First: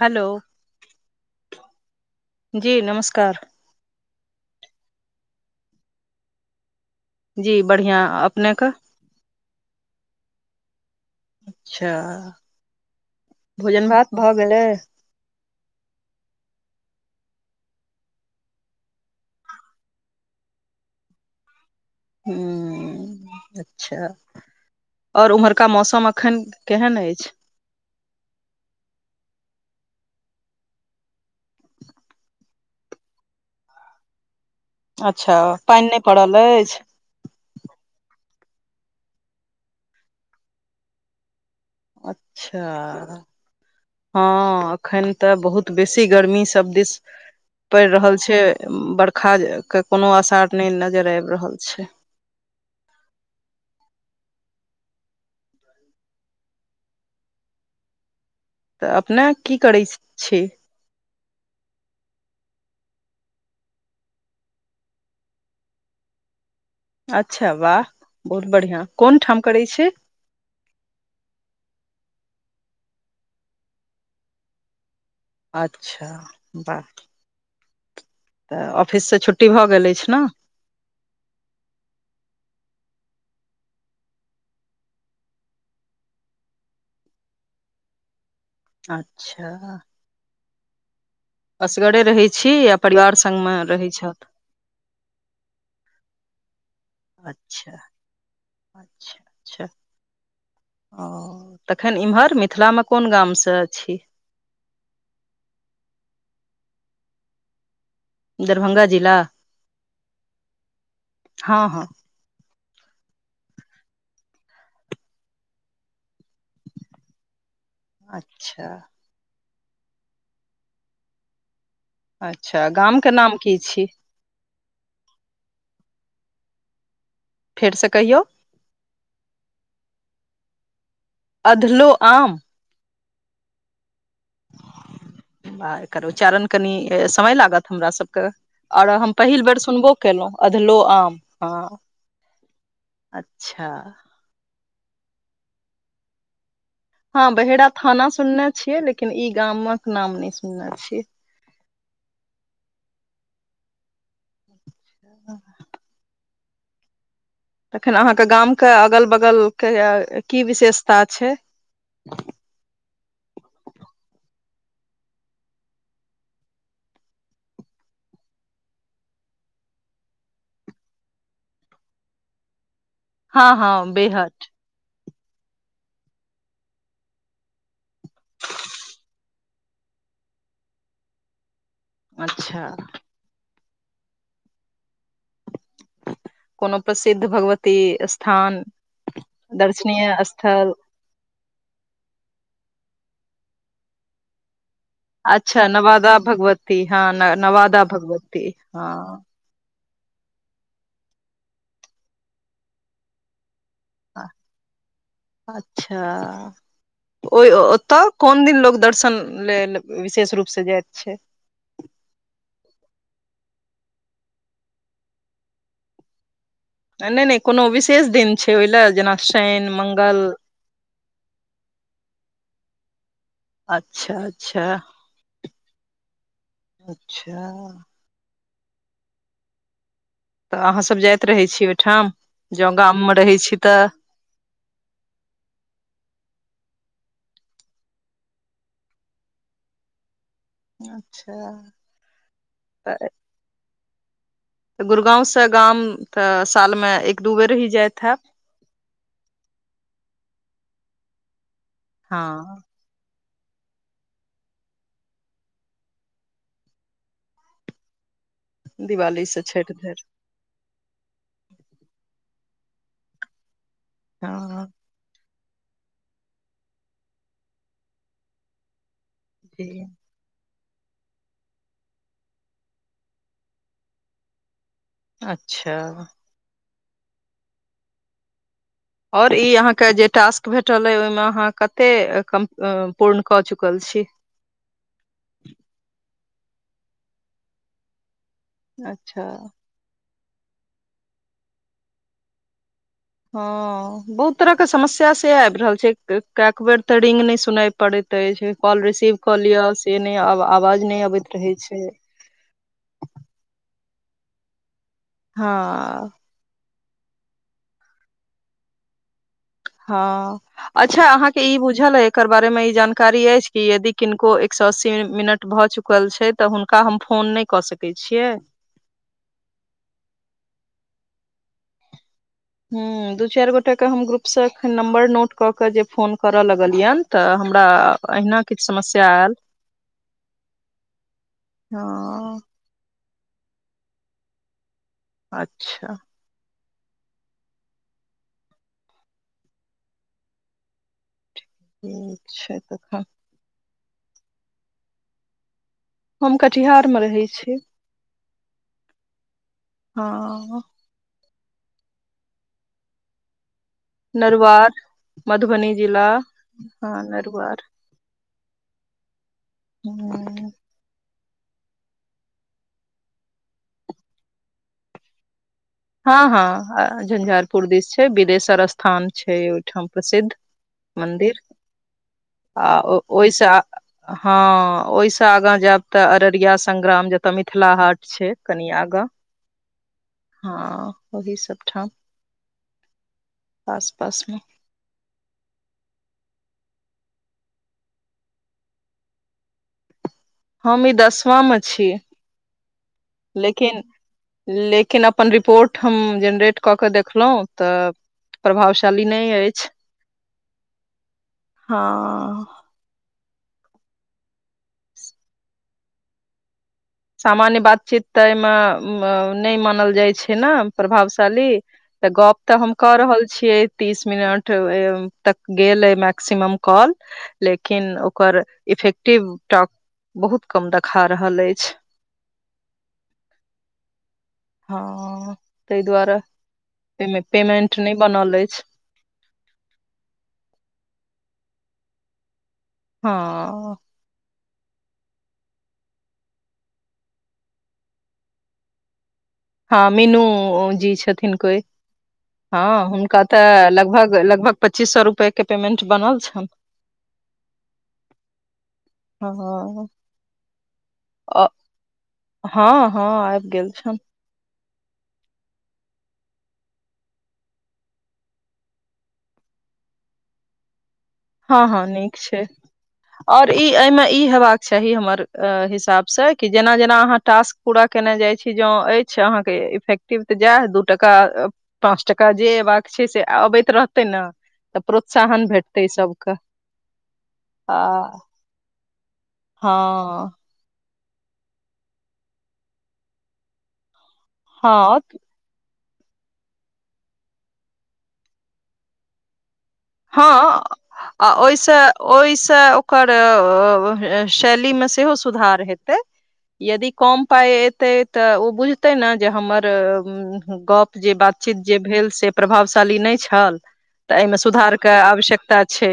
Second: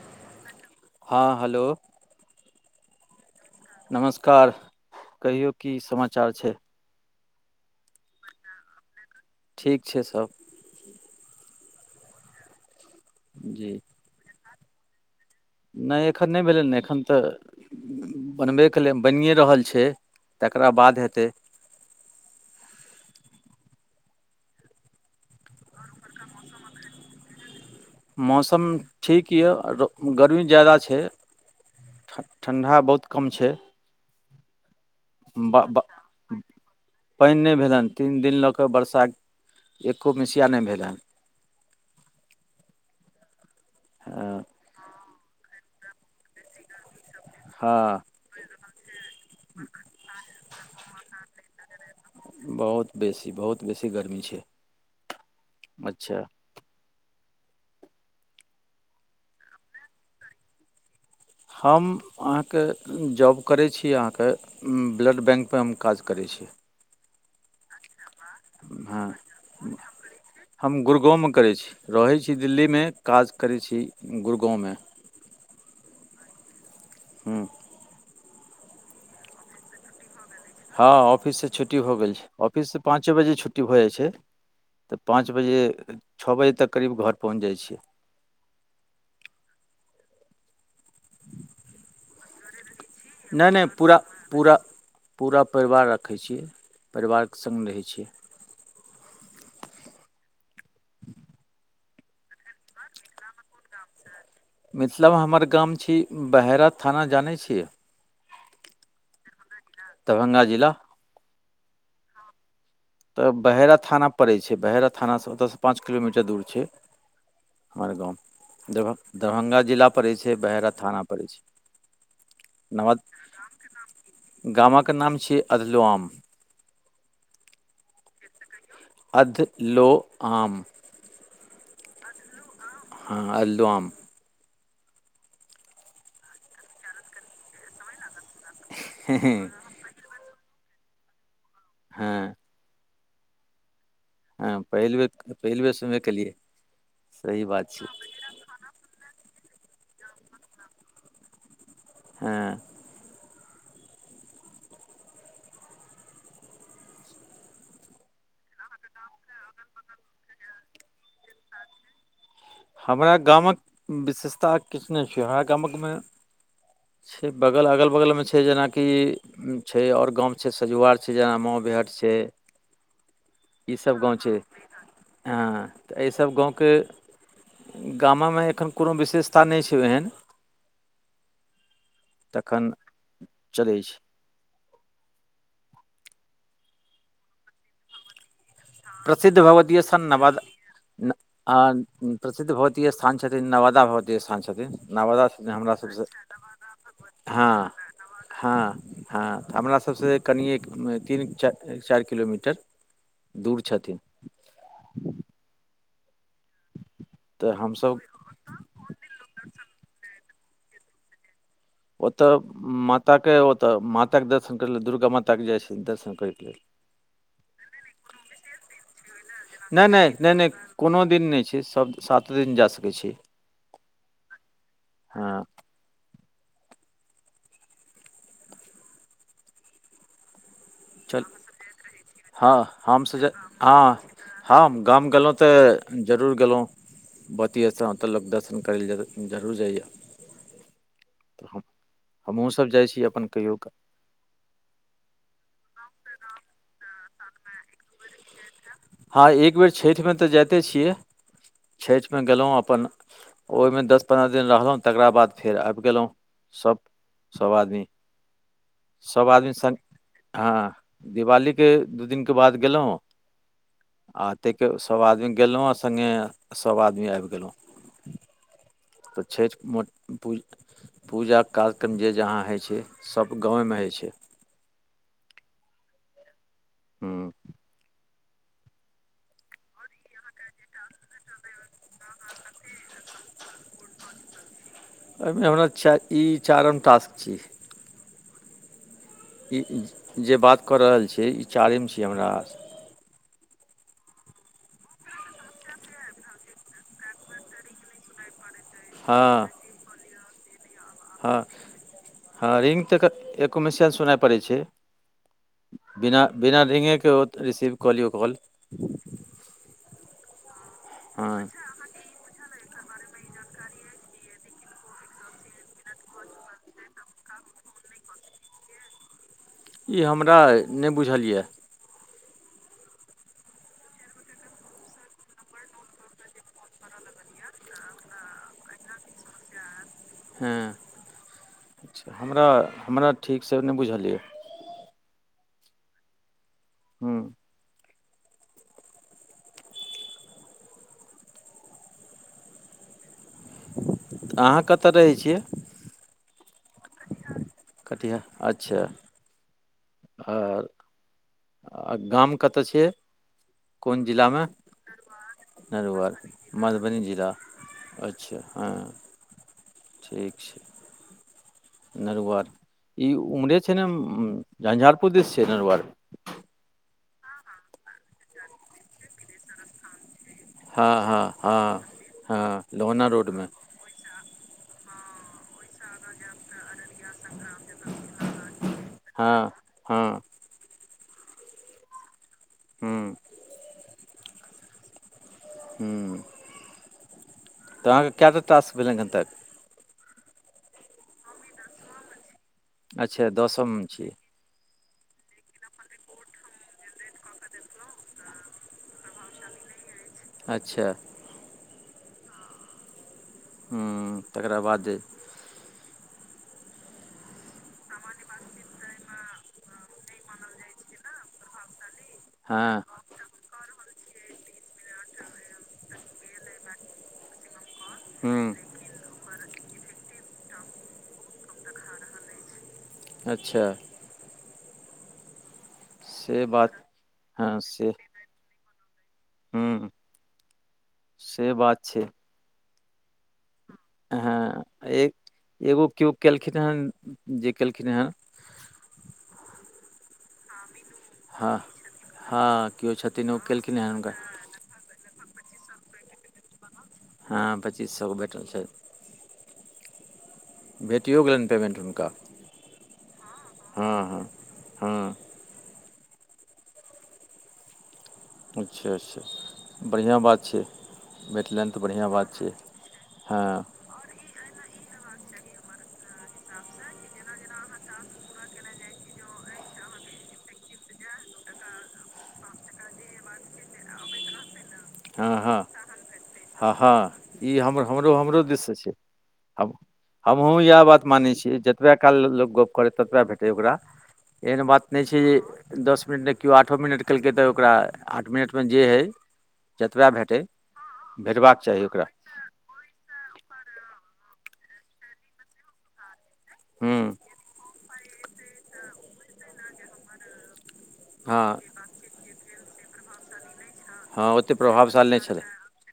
Hello. हँ hello. जी नमस्कार। नमस्कार कहियौ की समाचार छै। जी बढ़िआँ अपनेके। ठीक छै सब। अच्छा जी भोजन भात भऽ गेलै। नहि एखन नहि भेलै ने एखन तऽ। बनबै केले बनिए रहल छै तकरा बाद हेतै। हू। अच्छा आओर ओम्हरका मौसम एखन केहन अछि। मौसम ठीक यए गर्मी ज्यादा छै। ठण्डा बहुत कम छै। अच्छा ब पानि ब नहि पड़ल अछि। पानि नहि भेल हँ तीन दिन लऽ कऽ बरसा एक्कोमसिया नहि भेल हनि। अच्छा हँ। अखन तऽ बहुत बेसी गर्मी सभ दिस। पड़ि हँ रहल छै बरखा के कोनो आसार नहि नजर आबि रहल छै। बहुत बेसी बहुत बेसी गर्मी छै अच्छा। तऽ अपने की करै छी। हम अहाँके जॉब करै छी अहाँके। ब्लड बैंकपर हम काज करै छी। अच्छा वाह बहुत बढ़िियां हँ कोन ठाम करै छी हम गुुरगाँव मऽ करै छी रहैत छी दिल्लीमे काज करै छी गुुरगाँवमे अच्छा बाह हुँ तऽ ऑफिससँ छुट्टी भऽ गेल अइछ नऽ हँ ऑफससँ छुट्टी हो गेल छै ऑफिससँ पाँचे बजे छुट्टी भऽ जाइ छै। तऽ पाँच बजे छ बजे तक करीब घर पहुँच जाइ छियै। अच्छऽ असगरे रहै छी परिवार नय संगमे - नय रहै पूरा छथि - पूरा पूरा परिवार राखै छी परिवारकेँ संग रहै छियै अच्छऽ - अच्छऽ ओ तखैन इम्हर मिथिलामे कोन गामसँ छी मिथिला मे हमर गाम छी बहेरा थाना जानै छियै दरभंगा जिला दरभंगा जिला हँ - हँ तऽ बहेरा थाना पड़ै छै बहेरा थानासँ ओतयसँ पाँच किलो मीटर दूर छै। हमर गाँव अच्छा दरभंग - दरभंगा जिला पड़ै छै बहेरा थाना पड़ै छै। अच्छऽ नवादा गाम केँ नाम की छी गामक नाम छिये अधलोआम फेरसँ कहियौ अध लो आम अधलो आम हँ अलोआम आ एकर उच्चारण कनि समय लागत हमरा सब कऽ आओर हम पहिल बेर हँ सुनबो केलहुँ अधलो आम हँ हँ अच्छा हँ पहिलबे - पहिलबे सुनबे केलियै हँ सही बहेरा बात छै थाना सुनने छियै लेकिन ई गामक नाम नय सुनने छियै हँ अ तखन अहाँ कऽ गाम कऽ अगल बगल कऽ की विशेषता छै हमरा गामक विशेषता किछ नय छै हमरा गामकमे छै बगल अगल बगल मे छै जेनाकि छै आओर गाँउ छै सजुआर छै जेना माँवबेहट छै हँ ई हँ सब गाँव बेहद छै हँ तऽ एयसब गाँव केँ गामामे एखन कोनो विशेषता नय छै ओहेन तखन अच्छा चलै छै कोनो प्रसिद्ध भगवती स्थान प्रसिद्ध भगवतीय स्थान दर्शनीय नवाद स्थल न आ प्रसिद्ध भगवती स्थान छथिन नवदा भगवती स्थान छथिन नवादा छथि अच्छा हमरा सबसँ नवादा भगवती हँ नवादा - भगवती हँ - हँ हमरा सबसँ कनिएक तीन चाइर - चाइर किलो मीटर दूर छथि अच्छा ओ तऽ हमसभ ओतऽ कोन दिन लोग दर्शन लेल विशेष रूप सऽ जाय छै ओतऽ माताक के ओत माताक दर्शन कर लेल दुर्गा माता के जाइ छै दर्शन करैके लेल नहि नहि कोनो विशेष दिन छै ओहि लए जेना शनि नहि नहि मंगल नहि नहि कोनो दिन नहि छै सब सात दिन जा सकै छी अच्छा अच्छा हँ अच्छा तऽ अहाँ सब चल जाइत रहै छी ओहिठाम हँ जो गाम हमसभ मे जा रहै छी तऽ हँ हम गाम गेलहुँ तऽ जरूर गेलहुँ बती ओतऽ ल दर्शन करै लए जरूर जाइएा अच्छा हम हुँ सभ जाइ छी अपन कहियो कऽ तऽ गुरगाँवसँ गाम तऽ सालमे एक दू बेर ही जाइत हेब हँ एक बेर छठि मऽ तऽ जाइते छियै छठि मे गेलहुं हँ अपन ओहिमे दस पन्द्रह दिन रहलहुँ तकरा बाद फेर आबि गेलहुँ सभ सब आदमी दिवाली सभ से आदमी छठि संग धरि हँ दिवालीके दू दिनके बाद गेलहुँ आ ताहिके हँ सभ आदमी गेलहुँ आ संगे सभ आदमी आबि गेलहुँ तऽ जी छठि मऽ पूज पूजाके कार्यक्रम जे जहाँ होइ छै सब गाँवेमे होइ छै अच्छा हूँ ओर ई अहाँके जे टास्क भेटल अऽ अछि ओहिमे अहाँ कते कम पूर्ण कऽ चुकल छी। एहिमे हमरा चा ई चारिम टास्क छी। अच्छा जे बात कऽ रहल छी ई चारिम छी हमरा हँ बहुत तरह के समस्या से आबि रहल छै कियक बेर तऽ रिंग नहि सुना करेत अछि कॉल रिसीव कऽ हँ लिय से नहि आवाज नहि अबैत हँ रहै छै हँ रिङ् तऽ एको मिशिया सुनय पड़ै छै हँ बिना बिना रींगेके रिसीव कऽ लियौ कॉल हँ अच्छा अहाँके हँ ई बुझ बुझल ऐ एकर बारे मे ई जानकारी अछि कि यदि किनको एक सए अस्सी मिनट भऽ चुकल छै तऽ हुनका हम फोन नहि कऽ सकै छियै। ई हमरा नहि बुझल यऽ। हू दू चारि गोटा के हम ग्रुप से एखन नम्बर नोट कऽ के जे फोन करऽ लगलियनि तऽ हमरा अहिना किछु समस्या आयल। हँ हँ हमरा हमरा ठीकसँ नहि बुझलियै। अच्छा हूँ ठीक छै तखन। अहाँ कतऽ रहै छियै? हम कटिहार मऽ रहै छी। कटिहार अच्छा। आ हँ आर आ गाम कतय छियै? कोन जिलामे? नरुआर मधुबनी जिला हँ मधुबनी जिला नरुआर अच्छा हऽ [inaudible] [unintelligible] ठीक छै नरवार ई उम्हरे छै न झंझारपुर दिश छै नरवार। हँ हऽ झंझारपुर दिस छै बिदेशर स्थान छै ओइठाम प्रसिद्ध। हँ हँ मन्दिर हँ हँ [inaudible] आ ओ लोहना ओइ स रोडमे हँ ओइस आगाँ जैब तऽ अररिया संग्राम जत मिथिला हाट छै कनि आगाँ। हऽ हऽ हँ ओहि सब ठाम हुँ [inaudible] आस पास में हु [inaudible] तऽ अहाँकेँ केँ टा तास भेलै अखैन तक हम ई दसवां म छी। अच्छा दसम लेकिन छी। लेकिन अपन रिपोर्ट हम जेनरेट कऽ कऽ देखलो तऽ प्रभावशाली नै ऐछ अच्छा हऽ हु तकरा बाद जे सामान्य बातचीत तऽ अए म नै मानल जाइ छै न प्रभावशाली। तऽ गप तऽ हम हँ कऽ रहल छियै। तीस मिनट तक गेल अऐ मैक्सिमम कॉल लेकिन ओकर हुँ इफेक्टिव टॉक बहुत कम देखा रहल ऐछ। अच्छा हऽ तैय दुआर [inaudible] से बात ओइ में पेमेंट नै बनल ऐछ हू [inaudible] से बात छै। हऽ हँ ए एगो केओ केलखिन हँ जे केलखिन हँ हँ मीनू जी छथिन हँ कोई हँ केओ हुनका छथिन ओ तऽ केलखिन हन हुनका लगभग लगभग पच्चीस सौ रुपैया केँ पेमेंट बनल छन हँ पच्चीस सौ केँ भेठल छैन। [unintelligible] भेटियो गेलन पेमेन्ट हुनका हऽ हऽ आइब गेल छन [unintelligible] हँ अच्छा अच्छा बड़ियाँ बात छै हऽ भेटलनि तऽ हऽ बढ़िआँ नीक बात छै [inaudible] हँ और ई यै में ई हेबाक सही हमर हिसाब स कि जेना जेना अहाँ टास्क पूरा केने जाइ छी जों ऐछ अहाँकेँ इफेक्ट टीव जा दू टाका पाँच टाका जे ऐबाक छै से अबैत रहतै न तऽ हँ प्रोत्साहन हँ भेटतै सभ हँ हँ ई हमर हमरो हमरो दिस स छै हम हँ हमहुँ यैह बात मानै छियै जतबै काल लोक गप करे ततबा भेटे ओकरा एहन बात हँ नै छै जे दस मिनट नै केओ आठो मिनट केलकै तऽ ओकरा आठ मिनट में जे है हँ आ भेटबाक ओइस चाही ओकरा ओइस ओकर शैली में सेहो सुधार हेतै यदि हूँ कम पाइ एतै तऽ ओ बुझतै न जे हमर गप जे हँ बातचीत जे भेल से प्रभावशाली नहि छल तऽ हँ एहिमे ओतेक सुधार के प्रभावशाली नहि छलै आवश्यकता छै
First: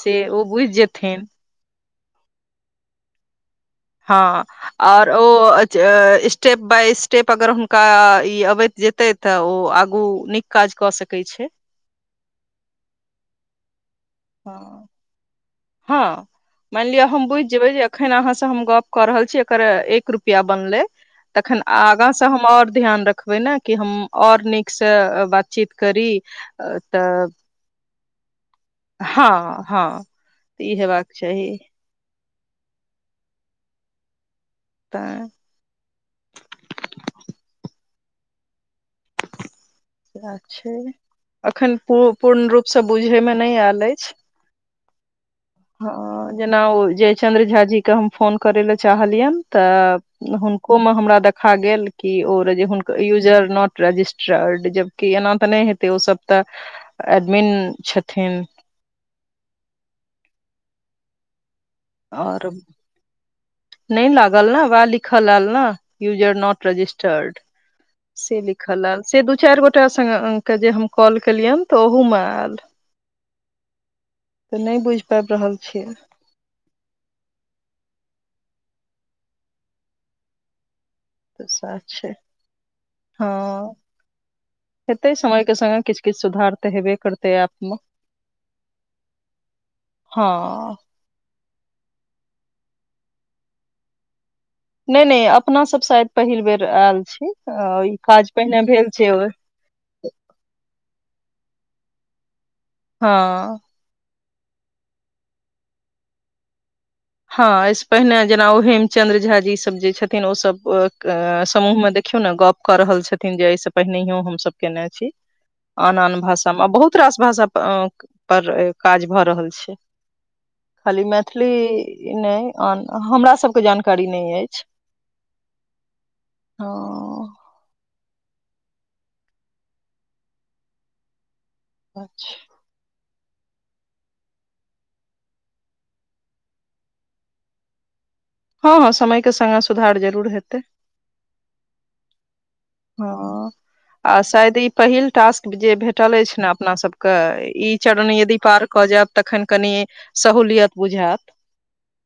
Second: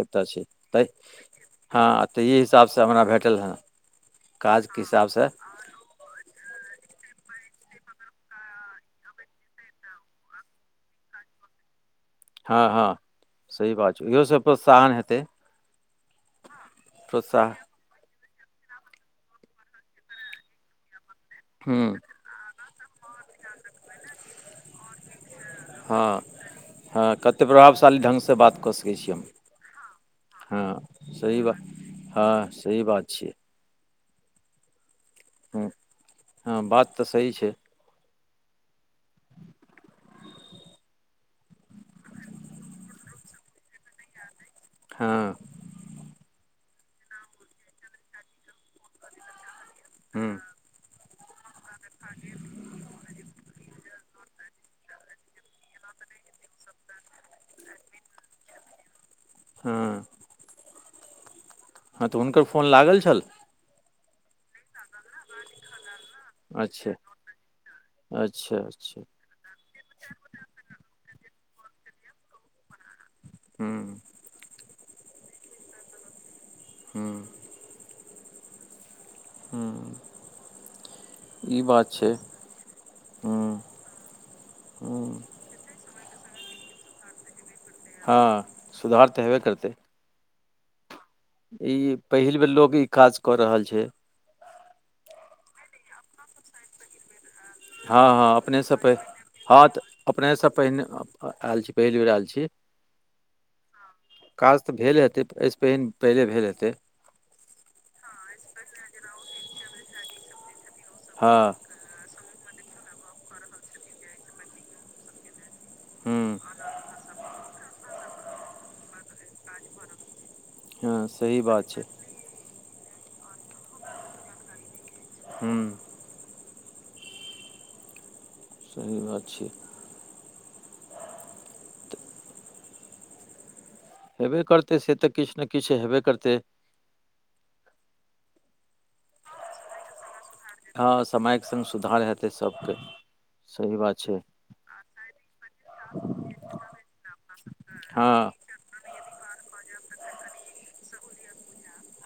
से ओ छै बुझि जेथिन हँ तऽ इ हिसाबसँ हमरा भेटल हेँ हँ आओर ओ स्टेप बाय स्टेप अगर हुनका ई अबैत जेतै तऽ ओ आगू नीक काज कऽ सकै छै हँ हँ सही बात छै इहो सब हँ प्रोत्साहन हेतै प्रो्सन अखेन अहाँ सऽ हम गप कऽ रहल छी एकर एक रुपआ बनलए तखेन हूँ आगा हम और ध्यान रखबे ने कि हम और नीक सऽ ब चित हँ करी हँ तऽ कते प्रभावशाली ढंगसँ बात कऽ छिए हम हँ हँ तऽ ई हँ हेबाक सही चाही बात हँ सही बात छियै तेय हूँ हँ बात तऽ सही छै [unintelligible] सेय छै अखनू पूर्ण रूप से बुझे मे नहि आयल अछि हँ हँ जेना ओ जयचन्द्र झा जी के हम फोन करे लए चाहलियनि हूँ तऽ हुनको मे हमरा देखा गेल कि ओ जे हुनक यूजर नोट रजिस्ट्रारड जबकि एना तऽ नहि हेतै ओसभ तऽ एडमिन छथिन हँ हँ तऽ हुनकर आओर फोन लागल छल नहि लागल नऽ वएह लिखल आयल नऽ यूजर नोट अच्छा रजिस्टूर से अच्छा लिखल अच्छा आयल से दू चार गो एकटा संग के जे हम कॉल केलियनि तऽ ओहू मे आयल हू तऽ नहि बुझि पाबि रहल छियै हूँ हू तऽ ई सएह बात छै हू हँ हू हेतै समय के संग संग किछु किछु सुधार तऽ हेबे करते ऐप मऽ हँ सुधार तऽ हेबे करतै हँ ई पहिल बेर लोगे ई काज कऽ रहल छै नहि नहि अपना सब शायद पहिल बेर आयल छी ई हँ हँ काज पहिने अपनेसँ भेल पहि छै ओ हँ तऽ अपनेसँ पहिने आयल छी पहिल बेर आयल छी हँ काज तऽ भेले हेतै एहिसँ पहि पहिले भेल हेतै हँ एहि सऽ पहिने जेना ओ हेमचंद्र झा जी सब जे छथिन ओ सब हँ समूह मे देख देखियौ ने गप्प कऽ रहल छथिन जे एहि से पहिनयो हम सब केने छी आन आन हुँ भाषा मऽ बहुत बहुत रास भाषा पर काज भऽ रहल छै खाली हँ सही बात छै मैथिली नहि आन हमरा सभके जानकारी नहि अछि हू हँ सही बात छिये अच्छ हेबे करतै से तऽ किछ नय किछ तऽ हेबे करतै हँ - हँ समय केँ संगे सुधार जरूर हेतै हँ समयक संग सुधार है तै सब कऽ हँ आ शायद ई पहिल टास्क जे भेटल अछि नऽ अपना सब कऽ ई चरण हँ यदि पार कऽ जाइब तखैन कनि सहूलियत बुझैत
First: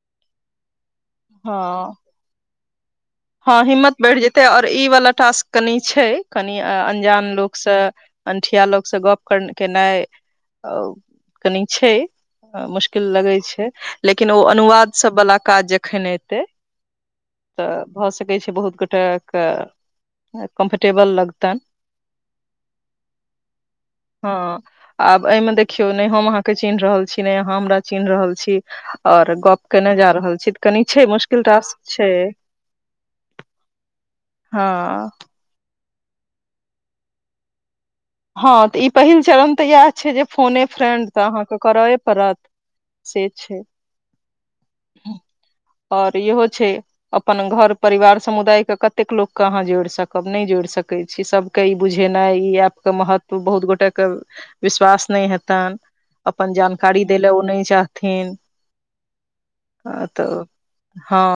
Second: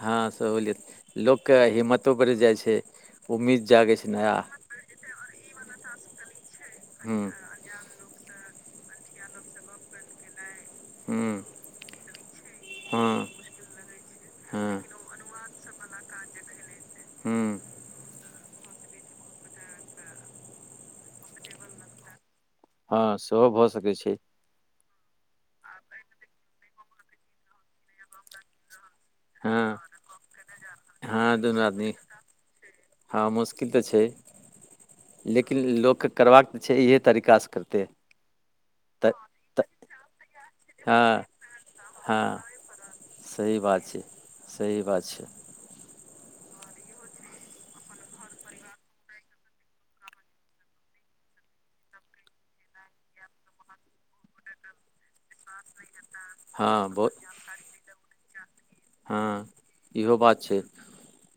हँ सहूलियत लोक केँ हँ हिम्मतो बढ़ि जाइ छै हँ उम्मीद हिम्मत जागै छै बइढ़ नया जेते आओर ई वाला टास्क कनि छै कनि हुँ अंजान लोक सँ अंठिया लोग सँ गप्प कऽ केनाइ हुँ कनि छै हँ मुश्किल लगै छै लेकिन ओ हँ अनुवाद सब वाला काज जखैन एतै हुँ तऽ भऽ सकै छै बहुत गोटे कऽ कम्फर्टेबल लगतैन हँ सेहो भऽ सकै छै हँ आब एहिमे देखियौ नय हम अहाँक चिन्ह रहल छी नय अहाँ हमरा चिन्ह रहल छी आओर हँ गप्प केने जा रहल छी तऽ कनी छै हँ मुश्किल दुनू टास्क आदमी छै हँ मुश्किल तऽ छै हँ लेकिन लोक कऽ करबाक तऽ छै इहे तरीका सँ करतै हँ तऽ ई पहिल चरण तऽ यैह छै जे फोने हँ फ्रेंड तऽ अहाँ कऽ करए हँ पड़त सही बात छै सही बात छै आओर इहो छै अपन घर परिवार समुदाय कऽ कतेक लोक कऽ अहाँ जोइड़ सकब नइ जोइड़ सकै छी सब कऽ ई बुझेनाइ ई ऐप के महत्व बहुत गोटे कऽ विश्वास तय हेतैन अपन हँ बहु जानकारी दै लऽ ओ नय चाहथिन हँ अ, इहो बात तऽ छै हँ